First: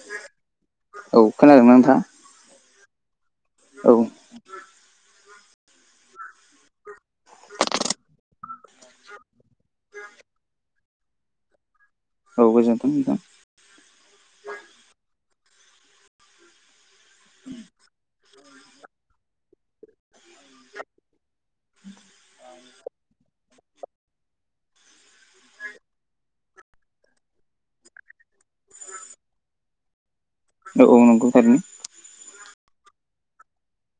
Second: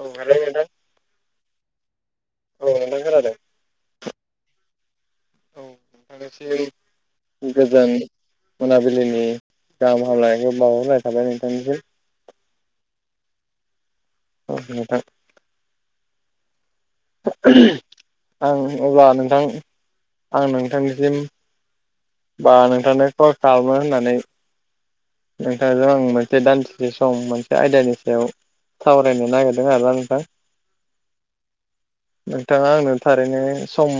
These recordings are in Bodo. औ आरो नोंथां [unintelligible] औ खोनादोंमोन नोंथां औ नोंथां खोनादों औ नोंथांनि सिम गोजोन [unintelligible] मोनाबिलिनि गाहाम हामलायनायखौ बावहरनाय थाबाय नोंथांनिसिम [unintelligible] औ गोजोन्थों नोंथां अ नोंथां आं अब्ला नोंथां आं नोंथांनिसिम बा नोंथांनो कल खालामो होननानै नोंथांजों आं मोनसे दान्सेसे सम मोनसे आयदानि सायाव सावरायनो नागिरदों आरोना नोंथां औ औ नंगौ थारैनो नोंथाङा आंनो थारैनो सम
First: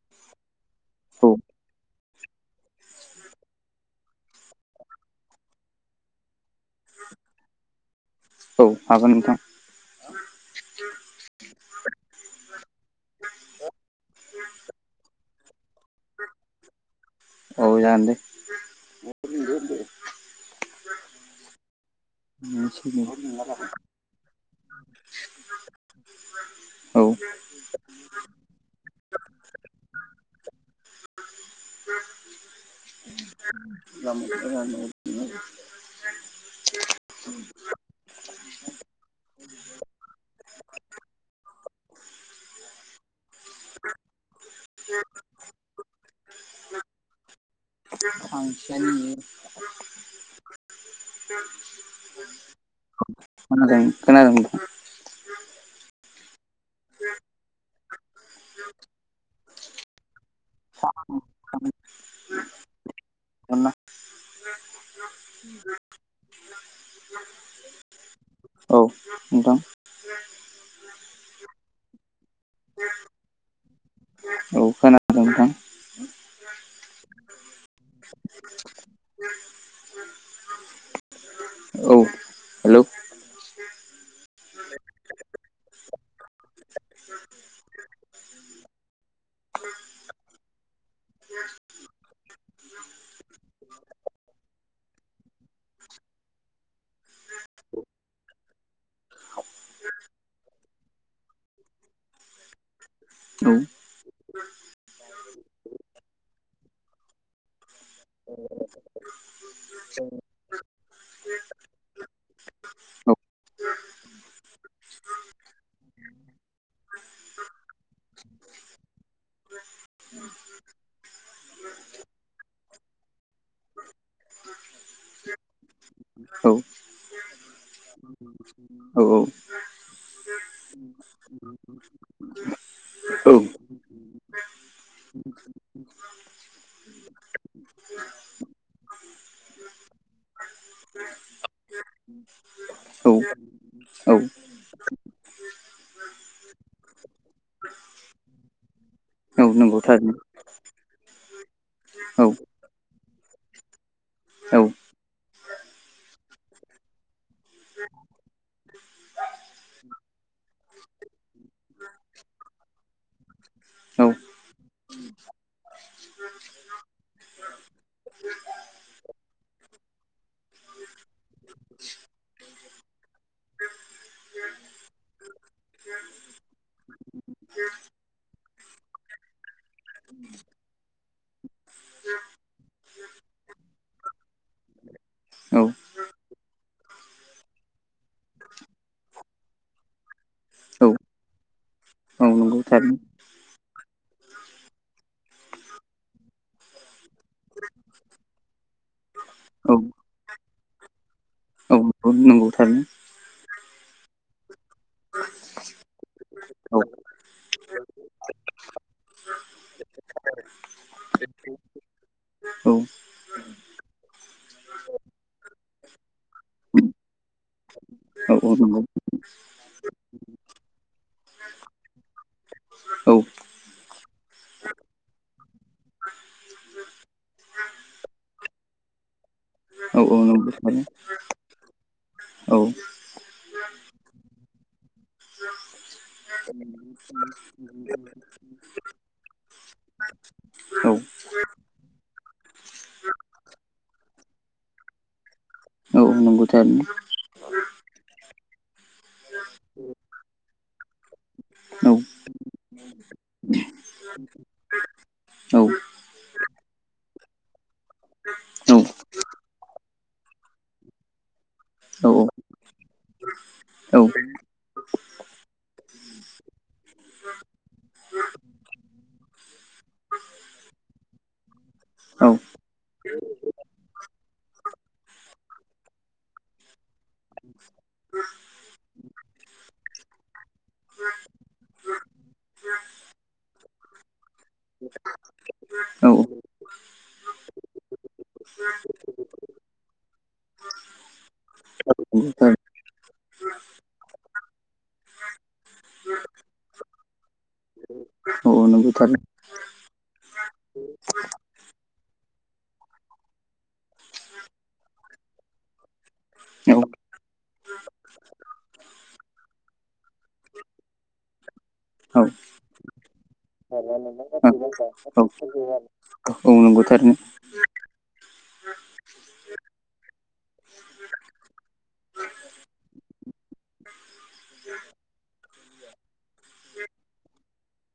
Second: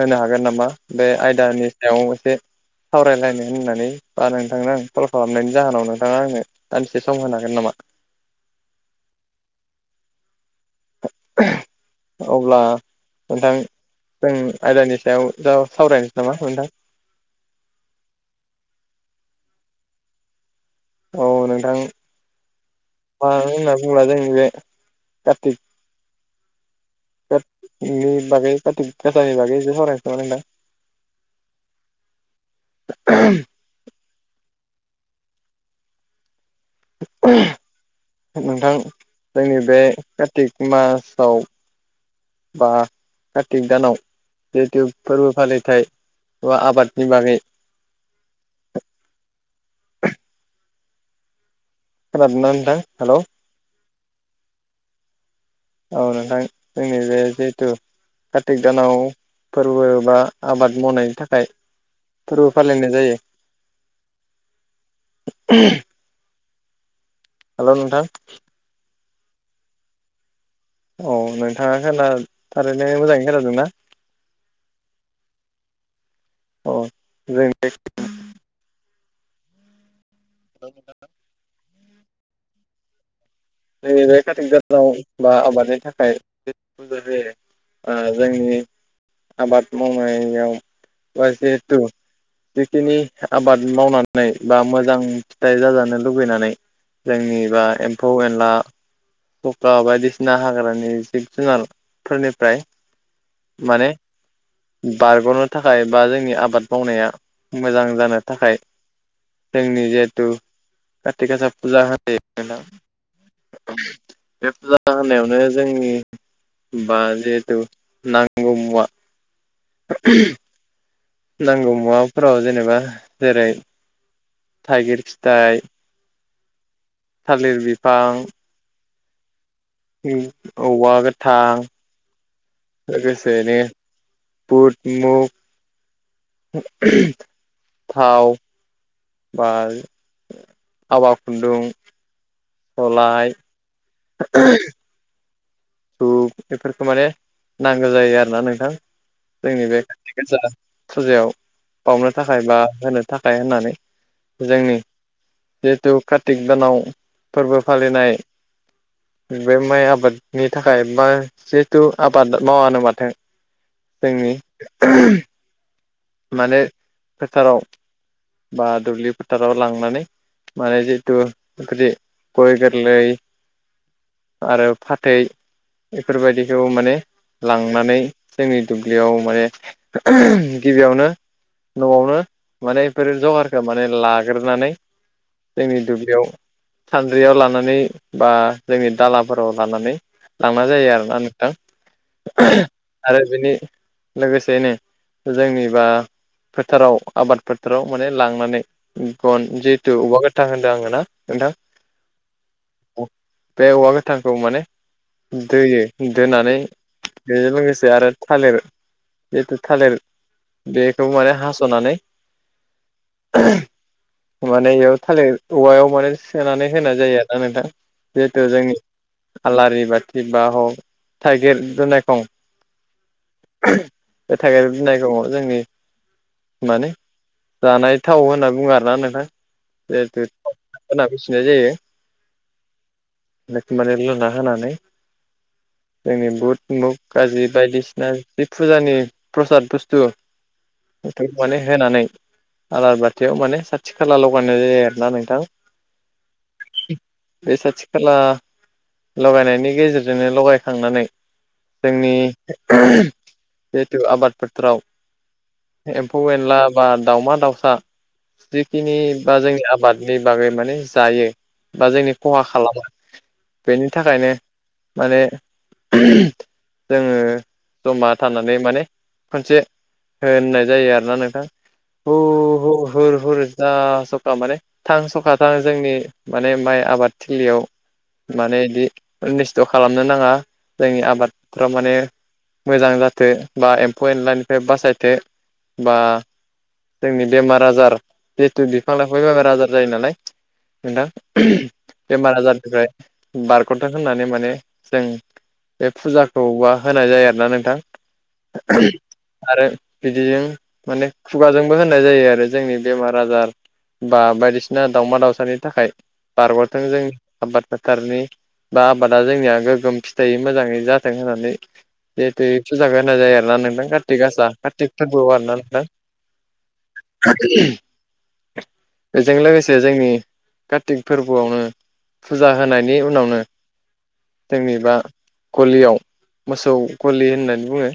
होनो हागोन नामा बे औ आयदानि सायाव मोनसे सावरायलायनो होननानै बा नोंथांनो आं कल खालामनायनि जाहोनाव नोंथाङा आंनो दानदिसे सम होनो हागोन नामा औ हागोन नोंथां अब्ला नोंथां जों आयदानि सायाव जा सावरायनोसै नामा नोंथां औ जागोन दे औ नोंथां नंला जाबाय [unintelligible] बुंला जोंनि बे कार्तिक [unintelligible] [inaudible] नि बागै खाथिख गासानि बागै एसे सावरायनोसै नामा नोंथां [inaudible] [inaudible] नोंथां जोंनि बे कातिक मासाव बा कार्तिक दानाव जिहेतु फोरबो फालिथाय बा आबादनि बागै फांसन [inaudible] खोनादों ना नोंथां हेलौ खोनादों नोंथां औ नोंथां जोंनि बे जिहेथु कारतिक दानाव फोरबो बा आबाद मावनायनि थाखाय फोरबो फालिनाय जायो [inaudible] [inaudible] हेलौ नोंथां औ नोंथां औ नोंथाङा खोना थारैनो मोजाङै खोनादों ना औ खोना औ‌ जों [unintelligible] [inaudible] औ हेलौ जोंनिजाय कातिक दानाव बा आबादनि थाखाय [unintelligible] ओ जोंनि आबाद मावनायाव बा जिहेथु जिखिनि आबाद मावनानै बा मोजां फिथाइ जाजानो लुबैनानै जोंनि बा एम्फौ एनला सखा बायदिसिना हाग्रानि जिब जुनारफोरनिफ्राय औ माने बारग'नो थाखाय बा जोंनि आबाद मावनाया मोजां जानो थाखाय जोंनि जिहेथु कातिक गासा फुजा होनाय बे फुजा होनायावनो जोंनि बा जिहेथु नांगौ मुवा नांगौ मुवाफोराव जेनेबा जेरै थाइगिर फिथाइ औ थालिर बिफां औ औ औवा गोथां औ लोगोसेनो बुट मुग थाव बा आवा खुन्दुं [inaudible] सलाय औ [inaudible] धुप बेफोरखौ माने नांगौ जायो आरोना नोंथां औ जोंनि नंगौ बे थारैनो खाथि गासा फुजायाव बावनो औ थाखाय बा होनो थाखाय होननानै औ जोंनि जिहेथु कार्तिक दानाव फोरबो फालिनाय बे माइ आबादनि थाखाय बा जिहेथु आबाद मावानो माथो औ जोंनि माने फोथाराव बा दुब्लि फोथाराव लांनानै माने जिथु [unintelligible] गय गोरलै आरो फाथै बेफोरबायदिखौ माने लांनानै जोंनि दुब्लियाव माने गिबियावनो न'आवनो माने बेफोरो जगारखौ माने लाग्रोनानै औ जोंनि दुब्लियाव सानद्रियाव लानानै बा जोंनि दालाफोराव लानानै लांना जायो आरो ना नोंथां औ नंगौ थारैनो आरो बेनि लोगोसेयैनो जोंनि बा फोथाराव आबाद फोथाराव माने लांनानै गन औ जिहेतु औवा गोथां होनदों आङो ना नोंथां औ नंगौ थारैनो बे औवा गोथारखौ माने दै दोनानै औ बेजों लोगोसे आरो थालिर जिहेथु थालिर बेखौ माने हास'नानै औ माने बेयाव थालिर औवायाव माने सोनानै होनाय जायो आरोना नोंथां औ जिहेथु औ जोंनि नंगौ आलारि बाथि बा हक थाइगिर दुनायखं औ बे थाइगिर दुनायखं जोंनि माने जानाय थाव होनना बुङो आरोना नोंथां औ औ जिहेथु नंगौ थारैनो [unintelligible] जायो औ बेखौ माने लुना होनानै जोंनि बुध मुग गाजि बायदिसिना जि फुजानि प्रसाद बुस्थु औ बेखौ माने होनानै आलार बाथियाव माने साथि खाला ल'गायनाय जायो आरो ना नोंथां आगुथारनो [unintelligible] बे साथि खाला लगायनायनि गेजेरजोंनो लगायखांनानै औ जोंनि जेथु आबाद फोथाराव औ एम्फौ एनला बा दाउमा दाउसा औ जिखिनि बा जोंनि आबादनि बागै माने जायो बा जोंनि औ खहा खालामा बेनि औ थाखायनो माने जोङो जमा थानानै माने खनसे होननाय जायो आरोना नोंथां औ हुर हुर हुर जा सखा माने थां सखा थां जोंनि माने माइ आबादथिलियाव माने बिदि निस्थ' खालामनो नाङा जोंनि आबादफ्राव माने मोजां जाथों बा एम्फौ एनलानिफ्राय बासायथो बा औ जोंनि बेमार आजार जिहेथु बिफां लाइफां बेमार आजार जायो नालाय नोंथां बेमार आजारनिफ्राय बारग'थों होननानै माने जों बे फुजाखौबा होनाय जायो आरोना नोंथां नंगौ थारैनो आरो बिदिजों माने खुगाजोंबो होननाय जायो आरो जोंनि बेमार आजार बा बायदिसिना दावमा दाावसानि थाखाय औ बारग'थों जों आबाद फोथारनि बा आबादा जोंनिया गोग्गोम फिथाइै मोजाङै जाथों होननानै औ जिहेतु एसु [unintelligible] जागोन होननाय जायो आरो ना नोंथां काति गासार औ नंगौ थारैनो बेजों लोगोसे जोंनि काति फोरबोआवनो फुजा होनायनि उनावनो जोंनि बा गलियाव मोसौ गलि होननानै बुङो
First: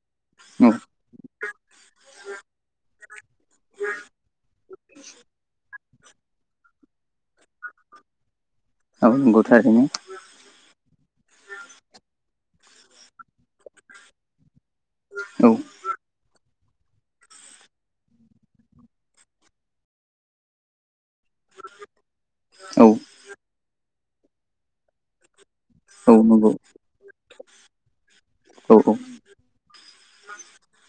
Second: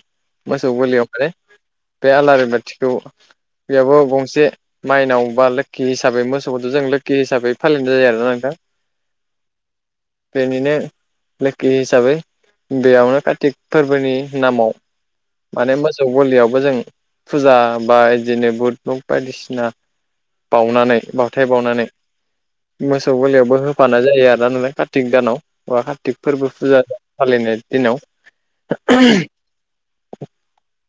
औ मोसौ गलियाव माने बे आलारि बाथिखौ बेयावाबबो गंसे माइनावबा लोक्षि हिसाबै मोसौखौथ' जों लोक्षि हिसाबै फालिनाय जायो आरोना नोंथां औ थारैनो बेनिनो लोखि हिसाबै बेयावनो कार्तिक फोरबोनि नामाव नंगौ औ माने मोसौ गलियावबो जों फुजा बा बिदिनो बुद मुग बायदिसिना बावनानै बावथाय बावनानै औ मोसौ गलियावबो होफानाय जायो आरो ना कार्तिक दानाव बा कार्तिक फोरबो फुजा फालिनाय दिनाव [inaudible]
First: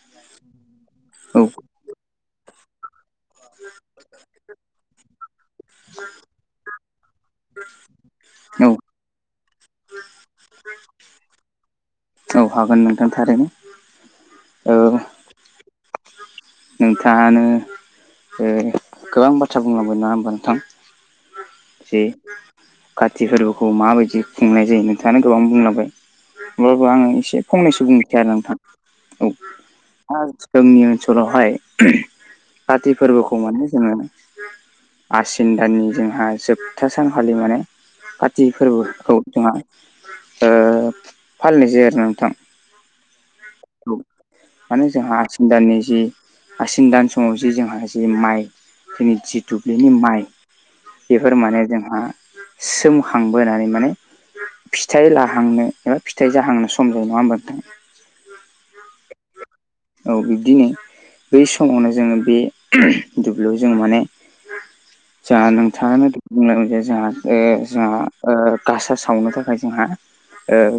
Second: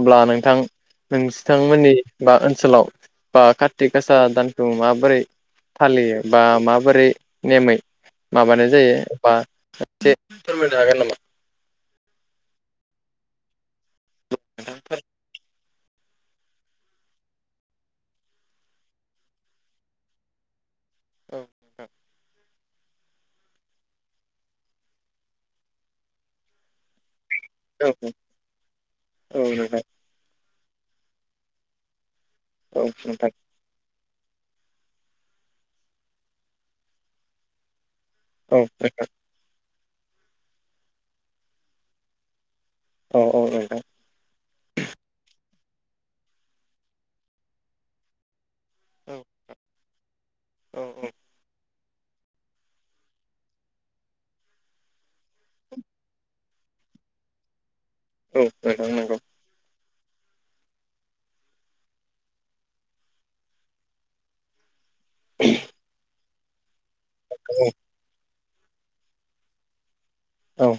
अब्ला नोंथां नोंसोथांमोननि बा ओनसोलाव बा कार्तिक गासा दानखौ माबोरै फालियो बा माबोरै नेमै माबानाय जायो एबा एसे फोरमायनो हागोन नामा अ हागोन नोंथां थारैनो औ नोंथां नोंथाङानो गोबां बाथ्रा बुंलांबाय नंङा होमबा नोंथां औ औ जे कार्तिक फोरबोखौ माबायदि खुंनाय जायो नोंथांङानो गोबां बुंलांबाय अब्लाबो आं एसे फंनैसो बुंनोसै आरो नोंथां औ नोंथां औ जोंनि ओनसोलावहाय औ कार्तिक नोंथां फोरबोखौ माने जोङो आसिन दाननि जोंहा जोबथा सानखालि माने कार्तिक औ फोरबोखौ जोंहा फालिनाय जायो आरो ना नोंथां औ नोंथां औ माने जोंहा आसिन दाननि जि आसिन दान समाव जि जोंहा जि माइ जोंनि औ जि दुब्लिनि माइ औ बेफोर माने जोंहा सोमखांबोनानै माने फिथाइ लाहांनो एबा फिथाइ जाहांनो सम जायो नङा होमबा नोंथां औ नोंथां नंगौ औ बिब्दिनो बै समावनो जोंङो बे दुब्लियाव जोंङो माने जोंहा नोंथांङानो बुंलांबाय जोंहा औ जोंहा गासा सावनो थाखाय जोंहा औ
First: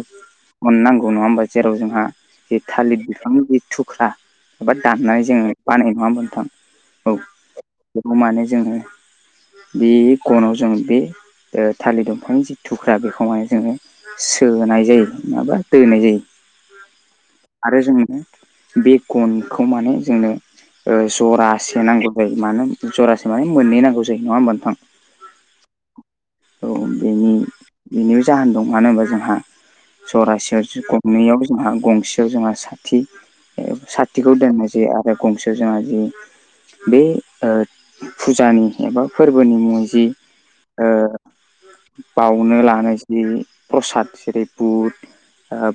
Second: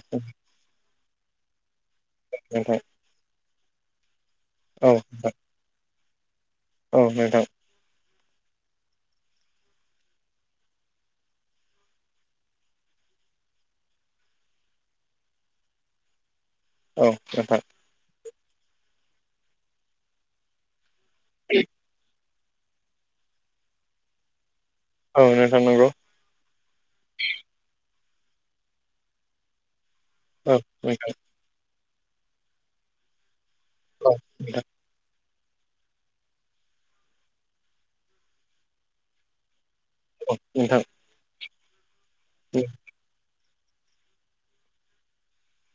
गन नांगौ नङा होमबा जेराव जोंहा बे नोंथां थालिर बिफांनि थुख्रा एबा औ दाननानै जों बानायो नङा होनबा नोंथां औ नोंथां बेखौ माने जोंङो बे गनाव जों बे थालिर दंफांनि जि थुख्रा बेखौ माने जोंङो सोनाय जायो नङाबा दोनाय जायो औ नोंथां आरो जोंनो बे गनखौ माने जोंनो जरासे नांगौ ओ मानो जरासे माने मोननै नांगौ जायो नङा होमबा नोंथां औ नोंथां नंगौ औ बेनि बेनिबो जाहोन दं मानो होनबा जोंहा औ जरासेयाव नोंथां गंनैयाव जोंहा गंसेयाव जोंहा साथि औ साथिखौ नोंथां दोननाय जि आरो गंसे जोंहा जि बे फुजानि एबा फोरबोनि मुङाव जि औ नोंथां ओ बावनो लानोसै प्रसाद जेरै बुद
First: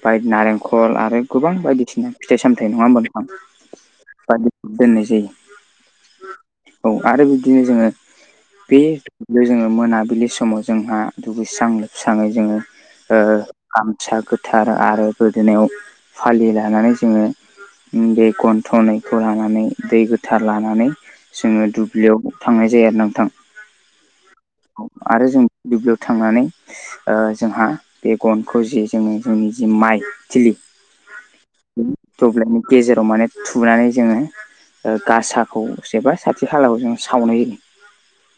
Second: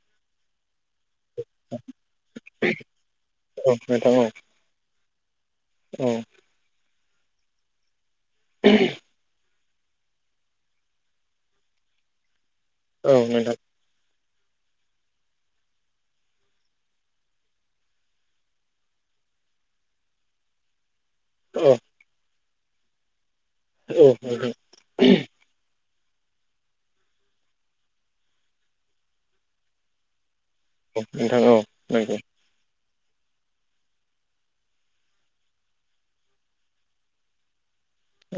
बाय नारेंखल आरो गोबां बायदिसिना फिथाइ सामथाय नङा होमबा नोंथां औ नोंथां औ बादि दोननाय जायो औ औ आरो बिदिनो जोङो बे बे जोङो मोनाबिलि समाव जोंहा दुगैस्रां लोबस्राङै जोङो औ ओ नोंथां गामसा गोथार आरो गोदोनायाव फालि लानानै जोङो बे गन्थनैखौ लानानै दै गोथार लानानै औ जोङो नोंथां दुब बियाव थांनाय जायो आरो नोंथां। औ आरो जों दुब्लियाव थांनानै ओ जोंहा बे गनखौ ज जोङो जोंनि जि माइ थिलि नोंथां औ दब्लायनि गेजेराव माने थुनानै जोङो ओ गासाखौ जबा साथि खालाखौ जों सावनाय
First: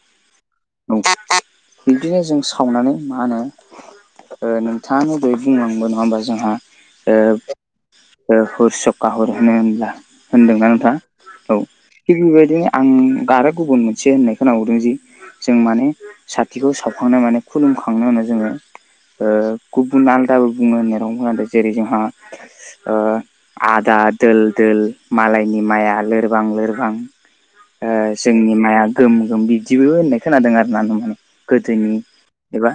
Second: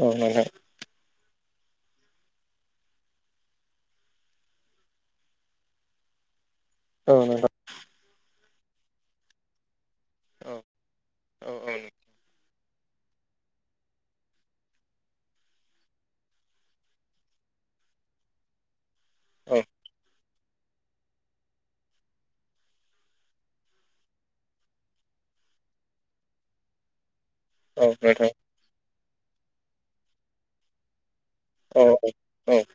औ नोंथां बिब्दिनो जों सावनानै मा होनो? ओ नोंथाङा बयै बुंलांबो नङा होमबा जोंहा ओ औ नोंथां औ हर सक हर होनो होनब्ला होनदोंना औ नोंथाङ औ थिग बेबायदि आं आरो गुबुन मोनसे होननाय खोनाहरदों जि जों माने साथिखौ सावखांनाय माने खुलुमखांनायनि उनाव जोङो ओ औ नोंथां गुबुन आलदाबो बो होनेरावदों जेरै जोंहा ओ आदा दोल दोल मालायनि माइआ लोरबां लोरबां औ ओ औ जोंनि माइाया गोम गोम बिदिबो होननाय खोनादों आर ना नोंथां। गोदोनि एबा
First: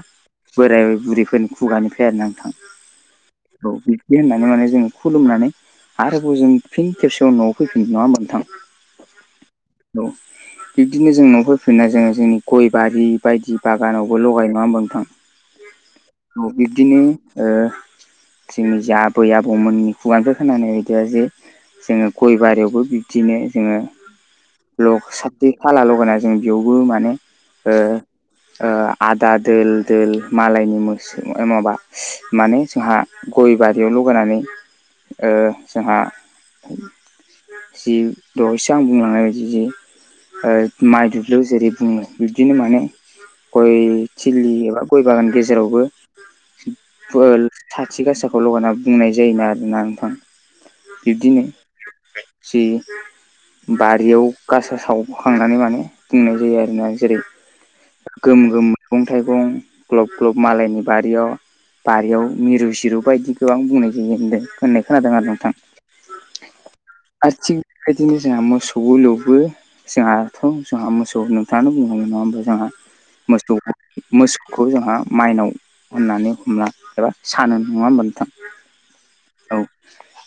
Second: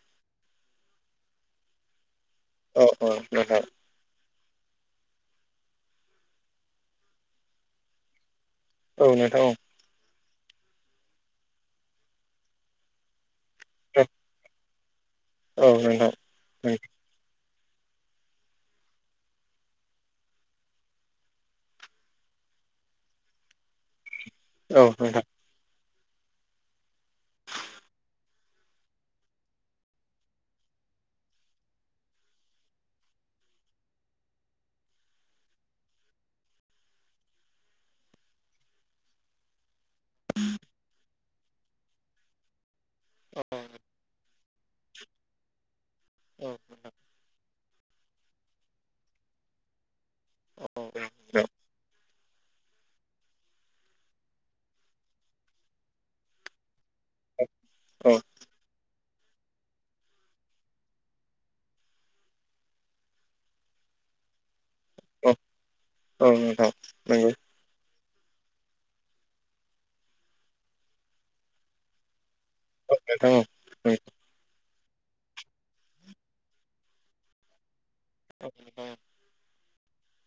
बोराय बुरैफोरनि खुगानिफ्राय आरोना। औ नोंथां बिदि होननानै माने जों खुलुमनानै आरोबाव जों फिन खेबसेयाव न'आव फैफिन नङा मोनथां औ नोंथां औ औ बिबदिनो जों न' फ फिनाय जोङो जोंनि गय बारि बायदि बागानावबो लगाय नङा होमबा नोंथां औ नोंथां औ बिब्दिनो ओ ज्रिनि जाबो आबौमोननि खुगानिफ्राय खोनानाय बायदिया जे जोङो गय बारियावबो बिब्दिनो जोङो औ ल नोंथां साथि खाला लगायना जों बेयावबो माने ओ ओ आदा दोल द मालायनि मोसौ माबा माने जोंहा गय बारियाव लगैनानै ओ जोंहा जि दहायसो आं बुंलांनाय बायदि जि माइ दुब्लियाव जेरै बुङो बिब्दिनो माने गय थिलि एबा गय बागाननि गेजेरावबो औ साथि गासाखौ लगाना बुंनाय जायोना आरोना नोंथां। बिब्दिनो जि बारियाव गासा सावखांनानै माने बुंनाय जायो आरो ना। जेरै औ गोम गोम मैगं थाइगं ग्लब ग्लब मालायनि बारियाव बारियाव मिरु सिरु बायदिखौ आं बुंनाय जायो होनदों होननाय खोनादों आरो नोंथां औ नोंथां [unintelligible] नंगौ बेबायदिनो जोंहा मोसौबो लौबो जोंहाथ' जोंहा मोसौ नोंथाङानो बुंखांबाय नङा होमब्ला जोंहा नोंथां औ मोसौ मोसौखौ जोंहा माइनाव होननानै हमना एबा सानो नङा होनबा नोंथां? औ नोंथां औ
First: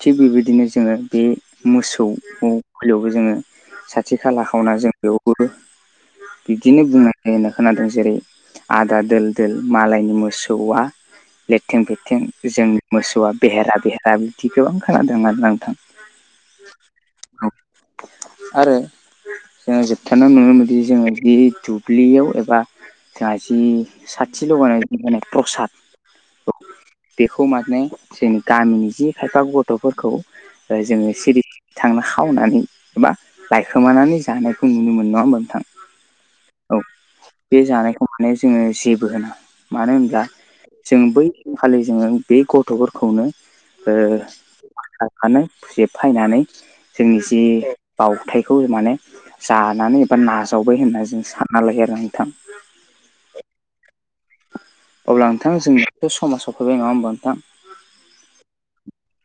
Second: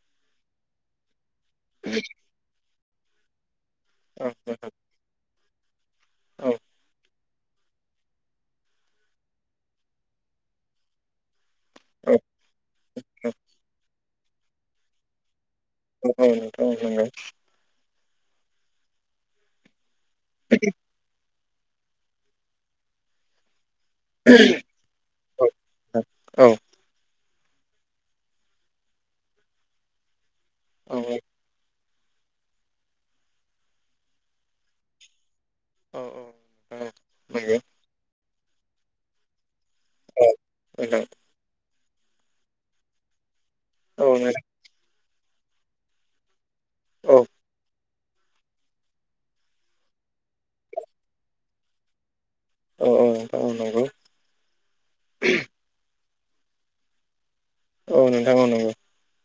थिग बेबायदिनो जोङो बे मोसौ [unintelligible] जोङो साथि खाला खावना जों बेयावबो औ बिदिनो बुंनाय होननाय खोनादों जेरै आदा दोल दोल मालायनि मोसौआ लेथें औ फेथें जोंनि मोसौआ बेहेरा बेहेरा बिदि गोबां खोनादों आरो नोंथां। औ नोंथां नंगौ औ नंगौ औ नोंथां नंगौ नोंथां औ आरो जोङो जोबथारा नुनो मोनोदि जोङो जिहिथु दुब्लियाव एबा जोंहा जि साथि औ लगानाय [unintelligible] प्रसाद औ औ नंगौ बेखौ माने जोंनि गामिनि जि खायफा गथ'फोरखौ औ नोंथां औ जोङो सिरि थांनो खावनानै एबा लायखोमानानै जानायखौ नुनो मोनो नङा होमबा नोंथां? नंगौ औ औ बे जानायखौ माने जोङो जेबो होना मानो होनब्ला जों बैखालि जोङो बे गथ'फोरखौनो [unintelligible] फायनानै जोंनि जि बावथायखौ माने जानानै एबा नाजावबाय होननानै जों सानना लायो आरो नोंथां औ औ औ नंगौ अब्ला नोंथां जोंनिथ' समा सफैबाय नङा होमबा नोंथां औ नोंथां औ नंगौ